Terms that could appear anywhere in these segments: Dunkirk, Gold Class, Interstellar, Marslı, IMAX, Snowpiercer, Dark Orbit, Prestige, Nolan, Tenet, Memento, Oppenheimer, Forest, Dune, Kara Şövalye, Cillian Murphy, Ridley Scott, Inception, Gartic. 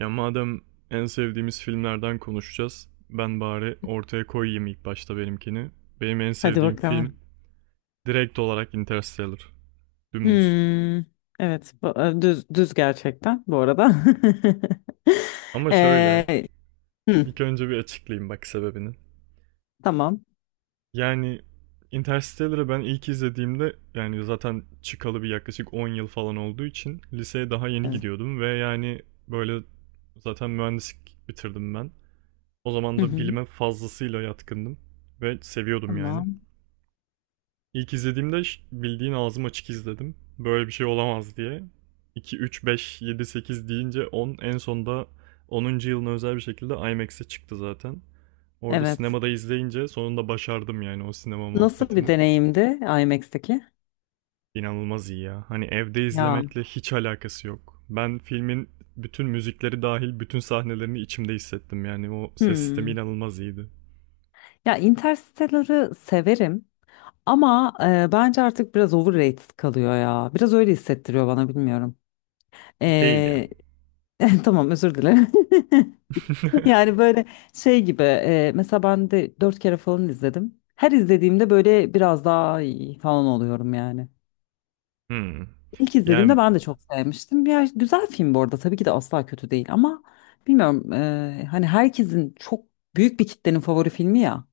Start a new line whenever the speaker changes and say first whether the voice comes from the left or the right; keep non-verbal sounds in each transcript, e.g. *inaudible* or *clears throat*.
right: Ya madem en sevdiğimiz filmlerden konuşacağız, ben bari ortaya koyayım ilk başta benimkini. Benim en
left: Hadi
right: sevdiğim film
left: bakalım.
right: direkt olarak Interstellar. Dümdüz.
left: Hmm, evet, düz düz gerçekten bu arada.
right: Ama
left: *laughs*
right: şöyle,
left: Ee, hı,
right: ilk önce bir açıklayayım bak sebebini.
left: tamam.
right: Yani Interstellar'ı ben ilk izlediğimde yani zaten çıkalı bir yaklaşık 10 yıl falan olduğu için liseye daha yeni
left: Evet.
right: gidiyordum ve yani böyle zaten mühendislik bitirdim ben. O zaman
left: Hı
right: da
left: hı,
right: bilime fazlasıyla yatkındım ve seviyordum yani.
left: tamam.
right: İlk izlediğimde bildiğin ağzım açık izledim. Böyle bir şey olamaz diye. 2, 3, 5, 7, 8 deyince 10, en sonunda onuncu yılına özel bir şekilde IMAX'e çıktı zaten. Orada
left: Evet.
right: sinemada izleyince sonunda başardım yani o sinema
left: Nasıl bir
right: muhabbetini.
left: deneyimdi IMAX'teki?
right: İnanılmaz iyi ya. Hani evde
left: Ya.
right: izlemekle hiç alakası yok. Ben filmin bütün müzikleri dahil bütün sahnelerini içimde hissettim yani o ses sistemi
left: Hmm.
right: inanılmaz iyiydi.
left: Ya Interstellar'ı severim ama bence artık biraz overrated kalıyor ya. Biraz öyle hissettiriyor bana, bilmiyorum.
right: Değil ya.
left: Ee, *laughs* tamam, özür dilerim. *laughs*
right: *laughs*
left: Yani böyle şey gibi, mesela ben de dört kere falan izledim. Her izlediğimde böyle biraz daha iyi falan oluyorum yani.
right: Hmm.
left: İlk izlediğimde
right: Yani.
left: ben de çok sevmiştim. Bir güzel film bu arada, tabii ki de asla kötü değil ama bilmiyorum, hani herkesin çok, büyük bir kitlenin favori filmi ya.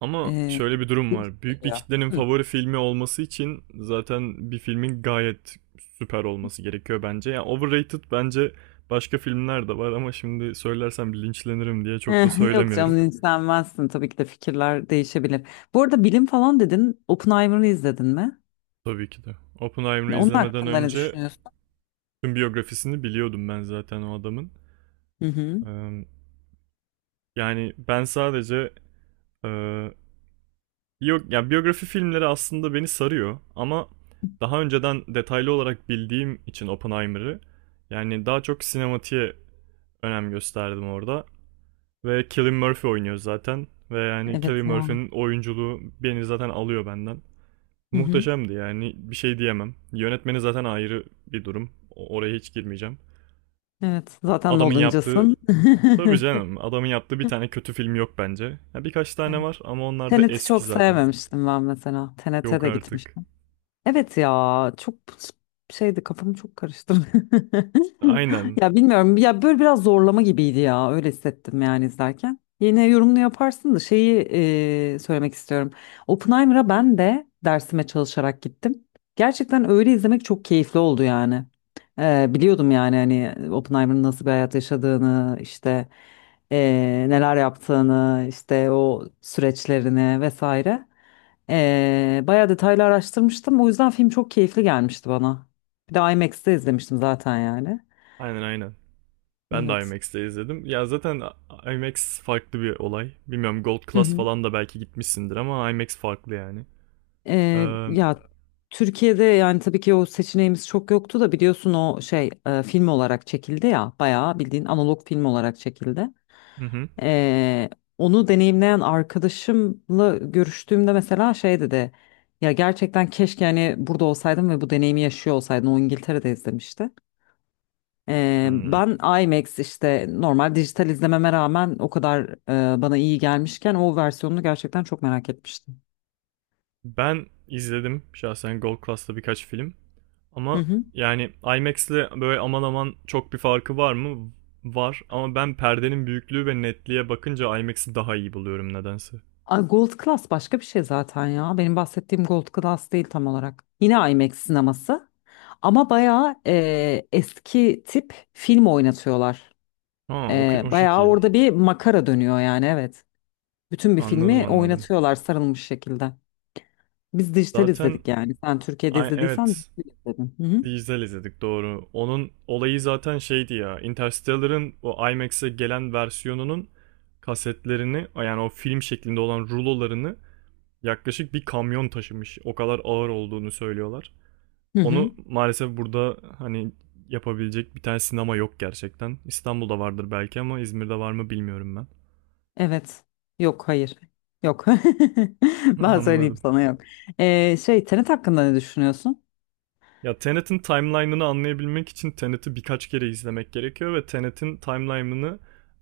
right: Ama
left: E,
right: şöyle bir durum var. Büyük bir
left: Geliyor.
right: kitlenin
left: Hı.
right: favori
left: *laughs*
right: filmi olması için zaten bir filmin gayet süper olması gerekiyor bence. Yani overrated bence başka filmler de var ama şimdi söylersem linçlenirim diye çok da
left: Yok
right: söylemiyorum.
left: canım, linçlenmezsin tabii ki de, fikirler değişebilir. Bu arada, bilim falan dedin, Oppenheimer'ı izledin mi?
right: Tabii ki de. Oppenheimer'ı
left: Onun
right: izlemeden
left: hakkında ne
right: önce
left: düşünüyorsun?
right: tüm biyografisini biliyordum ben zaten o adamın.
left: Hı hı.
right: Ee, Yani ben sadece e, yok yani biyografi filmleri aslında beni sarıyor ama daha önceden detaylı olarak bildiğim için Oppenheimer'ı yani daha çok sinematiğe önem gösterdim orada. Ve Cillian Murphy oynuyor zaten ve yani Cillian
left: Evet ya.
right: Murphy'nin oyunculuğu beni zaten alıyor benden.
left: Hı hı.
right: Muhteşemdi yani bir şey diyemem. Yönetmeni zaten ayrı bir durum. Oraya hiç girmeyeceğim.
left: Evet. Zaten
right: Adamın yaptığı,
left: Nolancısın.
right: tabii
left: *laughs*
right: canım, adamın yaptığı bir tane kötü film yok bence. Ya birkaç tane
left: Evet.
right: var ama onlar da
left: Tenet'i
right: eski
left: çok
right: zaten.
left: sevmemiştim ben mesela. Tenet'e
right: Yok
left: de gitmiş.
right: artık.
left: Evet ya, çok şeydi, kafamı çok karıştırdı. *laughs*
right: Aynen.
left: Ya bilmiyorum ya, böyle biraz zorlama gibiydi ya, öyle hissettim yani izlerken. Yine yorumunu yaparsın da şeyi, söylemek istiyorum. Oppenheimer'a ben de dersime çalışarak gittim. Gerçekten öyle izlemek çok keyifli oldu yani. Biliyordum yani, hani Oppenheimer'ın nasıl bir hayat yaşadığını, işte, neler yaptığını, işte o süreçlerini vesaire. Bayağı detaylı araştırmıştım. O yüzden film çok keyifli gelmişti bana. Bir de IMAX'te izlemiştim zaten yani.
right: Aynen, aynen. Ben de
left: Evet.
right: IMAX'te izledim. Ya zaten IMAX farklı bir olay. Bilmiyorum Gold
left: Hı
right: Class
left: hı.
right: falan da belki gitmişsindir ama IMAX farklı yani. Ee,
left: Ya, Türkiye'de yani tabii ki o seçeneğimiz çok yoktu da, biliyorsun, o şey, film olarak çekildi ya, bayağı bildiğin analog film olarak çekildi.
right: hı hı.
left: Ee, Onu deneyimleyen arkadaşımla görüştüğümde mesela şey dedi: ya gerçekten keşke hani burada olsaydım ve bu deneyimi yaşıyor olsaydım. O İngiltere'de izlemişti.
right: Hmm.
left: Ben IMAX, işte normal dijital izlememe rağmen o kadar bana iyi gelmişken, o versiyonunu gerçekten çok merak etmiştim.
right: Ben izledim şahsen Gold Class'ta birkaç film.
left: Hı
right: Ama
left: hı.
right: yani IMAX'le böyle aman aman çok bir farkı var mı? Var ama ben perdenin büyüklüğü ve netliğe bakınca IMAX'i daha iyi buluyorum nedense.
left: Ay, Gold Class başka bir şey zaten ya. Benim bahsettiğim Gold Class değil tam olarak. Yine IMAX sineması ama bayağı, eski tip film oynatıyorlar.
right: Ha o, o
left: Bayağı
right: şekil.
left: orada bir makara dönüyor yani, evet. Bütün bir
right: Anladım,
left: filmi
right: anladım.
left: oynatıyorlar sarılmış şekilde. Biz dijital
right: Zaten.
left: izledik yani. Sen Türkiye'de
right: Ay,
left: izlediysen
right: evet.
left: dijital izledin. Hı hı.
right: Dijital izledik doğru. Onun olayı zaten şeydi ya. Interstellar'ın o IMAX'e gelen versiyonunun kasetlerini yani o film şeklinde olan rulolarını yaklaşık bir kamyon taşımış. O kadar ağır olduğunu söylüyorlar.
left: Hı hı.
right: Onu maalesef burada hani yapabilecek bir tane sinema yok gerçekten. İstanbul'da vardır belki ama İzmir'de var mı bilmiyorum ben.
left: Evet. Yok, hayır. Yok.
right: *laughs*
left: *laughs* Ben söyleyeyim
right: Anladım.
left: sana, yok. Şey, Tenet hakkında ne düşünüyorsun?
right: Ya Tenet'in timeline'ını anlayabilmek için Tenet'i birkaç kere izlemek gerekiyor ve Tenet'in timeline'ını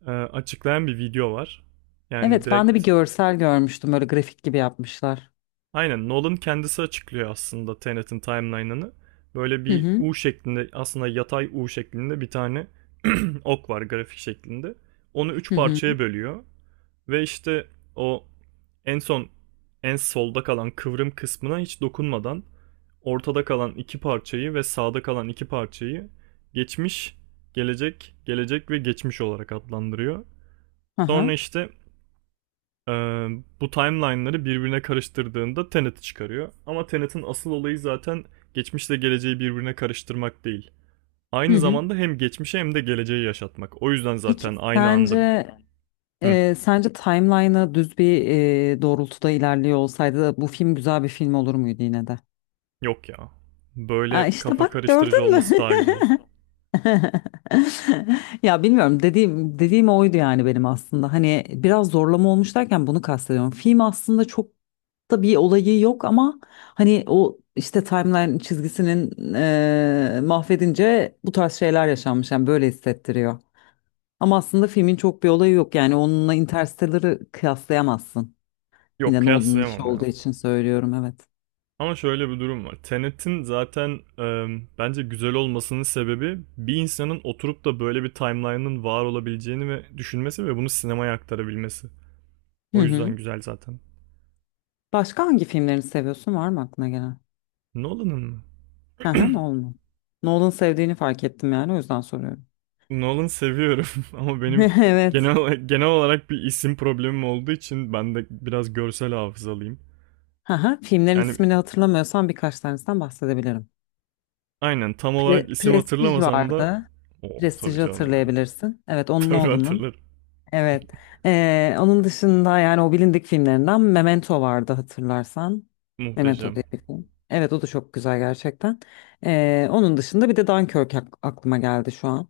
right: açıklayan bir video var. Yani
left: Evet, ben de bir
right: direkt
left: görsel görmüştüm. Böyle grafik gibi yapmışlar.
right: aynen Nolan kendisi açıklıyor aslında Tenet'in timeline'ını. Böyle
left: Hı
right: bir
left: hı.
right: U şeklinde aslında yatay U şeklinde bir tane *clears throat* ok var grafik şeklinde. Onu üç
left: Hı hı.
right: parçaya bölüyor ve işte o en son en solda kalan kıvrım kısmına hiç dokunmadan ortada kalan iki parçayı ve sağda kalan iki parçayı geçmiş, gelecek, gelecek ve geçmiş olarak adlandırıyor. Sonra
left: Aha.
right: işte e, bu timeline'ları birbirine karıştırdığında Tenet'i çıkarıyor. Ama Tenet'in asıl olayı zaten geçmişle geleceği birbirine karıştırmak değil.
left: Hı
right: Aynı
left: hı.
right: zamanda hem geçmişi hem de geleceği yaşatmak. O yüzden
left: Peki
right: zaten aynı anda.
left: sence,
right: Hı,
left: timeline'ı düz bir, doğrultuda ilerliyor olsaydı bu film güzel bir film olur muydu yine de?
right: yok ya.
left: Ha,
right: Böyle
left: işte
right: kafa
left: bak,
right: karıştırıcı
left: gördün mü?
right: olması
left: *laughs*
right: daha güzel.
left: *laughs* Ya bilmiyorum, dediğim dediğim oydu yani benim aslında. Hani biraz zorlama olmuş derken bunu kastediyorum. Film aslında çok da bir olayı yok ama hani o işte timeline çizgisinin mahvedince bu tarz şeyler yaşanmış. Yani böyle hissettiriyor. Ama aslında filmin çok bir olayı yok. Yani onunla Interstellar'ı kıyaslayamazsın.
right: Yok
left: Yine Nolan'ın işi
right: kıyaslayamam ya.
left: olduğu için söylüyorum, evet.
right: Ama şöyle bir durum var. Tenet'in zaten bence güzel olmasının sebebi bir insanın oturup da böyle bir timeline'ın var olabileceğini ve düşünmesi ve bunu sinemaya aktarabilmesi.
left: Hı
right: O
left: hı.
right: yüzden güzel zaten.
left: Başka hangi filmlerini seviyorsun? Var mı aklına gelen?
right: Nolan'ın mı?
left: Hı hı,
right: *clears throat*
left: Nolan. Nolan sevdiğini fark ettim yani, o yüzden soruyorum.
right: *laughs* Nolan seviyorum *laughs* ama benim
left: *laughs* Evet.
right: genel olarak bir isim problemim olduğu için ben de biraz görsel hafızalıyım.
left: Hı hı. Filmlerin
right: Yani
left: ismini hatırlamıyorsam birkaç tanesinden bahsedebilirim.
right: aynen tam olarak isim
left: Prestige
right: hatırlamasam da
left: vardı.
right: o tabii
left: Prestiji
right: canım ya.
left: hatırlayabilirsin. Evet,
right: *laughs*
left: onun,
right: Tabii
left: Nolan'ın.
right: hatırlarım.
left: Evet. Onun dışında yani, o bilindik filmlerinden Memento vardı, hatırlarsan. Memento
right: Muhteşem.
left: diye bir film. Evet, o da çok güzel gerçekten. Onun dışında bir de Dunkirk aklıma geldi şu an.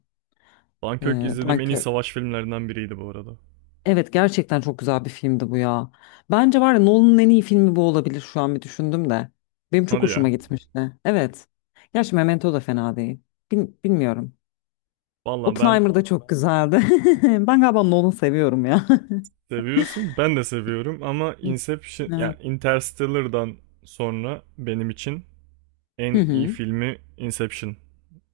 right: Dunkirk izlediğim en iyi
left: Dunkirk.
right: savaş filmlerinden biriydi bu arada.
left: Evet, gerçekten çok güzel bir filmdi bu ya. Bence var ya, Nolan'ın en iyi filmi bu olabilir, şu an bir düşündüm de. Benim çok
right: Hadi
left: hoşuma
right: ya.
left: gitmişti. Evet. Gerçi Memento da fena değil. Bilmiyorum.
right: Valla ben
left: Oppenheimer da çok güzeldi. *laughs* Ben galiba Nolan'ı seviyorum ya. *laughs*
right: seviyorsun. Ben de seviyorum ama
left: Hı.
right: Inception
left: Evet.
right: ya Interstellar'dan sonra benim için
left: Hı
right: en iyi
left: hı.
right: filmi Inception.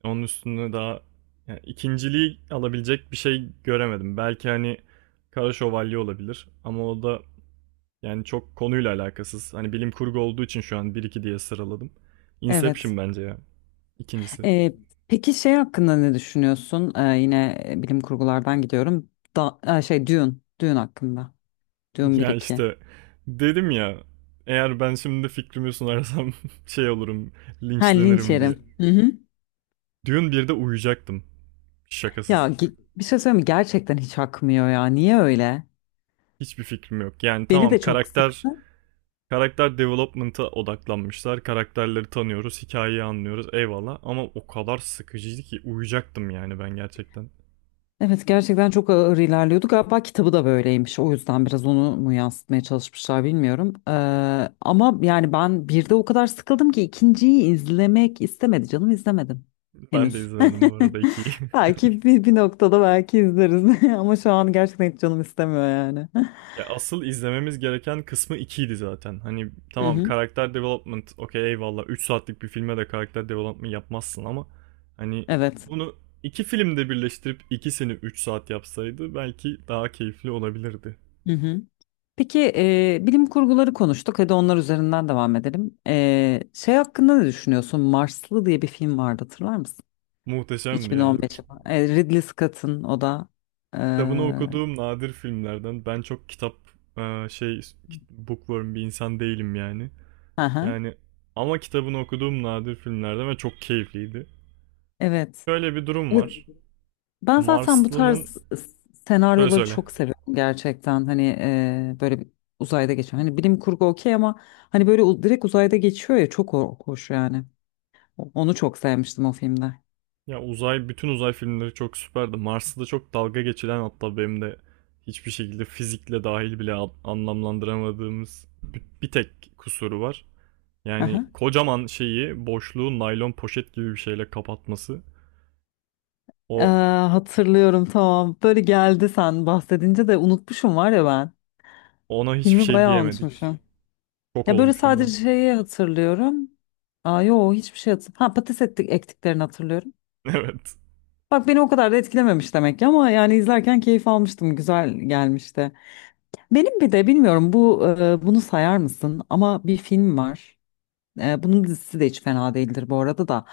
right: Onun üstünde daha yani ikinciliği alabilecek bir şey göremedim. Belki hani Kara Şövalye olabilir ama o da yani çok konuyla alakasız. Hani bilim kurgu olduğu için şu an bir iki diye sıraladım.
left: Evet.
right: Inception bence ya. İkincisi.
left: Ee, peki şey hakkında ne düşünüyorsun? Yine, bilim kurgulardan gidiyorum. Şey, Dune. Dune hakkında. Dune bir
right: Ya
left: iki.
right: işte dedim ya eğer ben şimdi fikrimi sunarsam *laughs* şey olurum
left: Ha, linç
right: linçlenirim diye.
left: yerim. Hı hı.
right: Dune 1'de uyuyacaktım
left: Ya
right: şakasız.
left: bir şey söyleyeyim mi? Gerçekten hiç akmıyor ya. Niye öyle?
right: Hiçbir fikrim yok. Yani
left: Beni
right: tamam
left: de çok
right: karakter
left: sıktı.
right: karakter development'a odaklanmışlar. Karakterleri tanıyoruz, hikayeyi anlıyoruz eyvallah ama o kadar sıkıcıydı ki uyuyacaktım yani ben gerçekten.
left: Evet, gerçekten çok ağır ilerliyordu. Galiba kitabı da böyleymiş. O yüzden biraz onu mu yansıtmaya çalışmışlar, bilmiyorum. Ama yani ben bir de o kadar sıkıldım ki ikinciyi izlemek istemedi canım, izlemedim.
right: Ben de
left: Henüz.
right: izlemedim bu arada 2'yi.
left: *laughs*
right: *laughs*
left: Belki bir noktada belki izleriz. *laughs* Ama şu an gerçekten hiç canım istemiyor yani.
right: Ya asıl izlememiz gereken kısmı ikiydi zaten. Hani
left: *laughs* Hı
right: tamam
left: hı.
right: karakter development okey eyvallah 3 saatlik bir filme de karakter development yapmazsın ama hani
left: Evet.
right: bunu iki filmde birleştirip ikisini 3 saat yapsaydı belki daha keyifli olabilirdi.
left: Hı hı. Peki, bilim kurguları konuştuk. Hadi onlar üzerinden devam edelim. Şey hakkında ne düşünüyorsun? Marslı diye bir film vardı, hatırlar mısın?
right: Muhteşemdi ya.
left: 2015 yapımı. Ridley Scott'ın, o da.
right: Kitabını
left: Hı
right: okuduğum nadir filmlerden ben çok kitap şey, bookworm bir insan değilim yani.
left: hı,
right: Yani ama kitabını okuduğum nadir filmlerden ve çok keyifliydi.
left: evet.
right: Şöyle bir durum
left: Evet.
right: var.
left: Ben zaten bu
right: Marslı'nın
left: tarz
right: söyle
left: senaryoları
right: söyle.
left: çok seviyorum gerçekten. Hani, böyle bir, uzayda geçiyor. Hani bilim kurgu, okey ama hani böyle direkt uzayda geçiyor ya, çok hoş yani. Onu çok sevmiştim o filmde.
right: Ya bütün uzay filmleri çok süperdi. Mars'ı da çok dalga geçilen, hatta benim de hiçbir şekilde fizikle dahil bile anlamlandıramadığımız bir tek kusuru var. Yani kocaman şeyi, boşluğu naylon poşet gibi bir şeyle kapatması.
left: Ee,
right: O
left: Hatırlıyorum, tamam. Böyle geldi sen bahsedince, de unutmuşum var ya ben.
right: Ona hiçbir
left: Filmi
right: şey
left: bayağı
right: diyemedik.
left: unutmuşum.
right: Şok
left: Ya böyle
right: olmuştum
left: sadece
right: ben.
left: şeyi hatırlıyorum. Aa, yo, hiçbir şey hatırlamıyorum. Ha, patates ettik, ektiklerini hatırlıyorum.
right: *laughs* Evet.
left: Bak beni o kadar da etkilememiş demek ki ama yani izlerken keyif almıştım. Güzel gelmişti. Benim bir de, bilmiyorum bu, bunu sayar mısın ama bir film var. Bunun dizisi de hiç fena değildir bu arada da.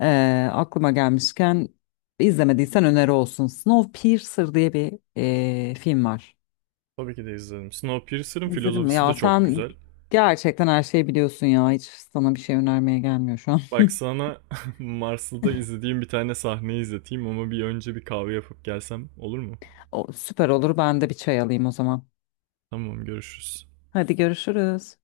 left: Aklıma gelmişken, izlemediysen öneri olsun. Snowpiercer diye bir, film var.
right: Tabii ki de izledim. Snowpiercer'ın
left: İzledin mi?
right: filozofisi de
left: Ya
right: çok
left: sen
right: güzel.
left: gerçekten her şeyi biliyorsun ya. Hiç sana bir şey önermeye gelmiyor şu an. *laughs*
right: Bak sana *laughs* Marslı'da izlediğim bir tane sahneyi izleteyim ama bir önce bir kahve yapıp gelsem olur mu?
left: O, süper olur. Ben de bir çay alayım o zaman.
right: Tamam görüşürüz.
left: Hadi görüşürüz.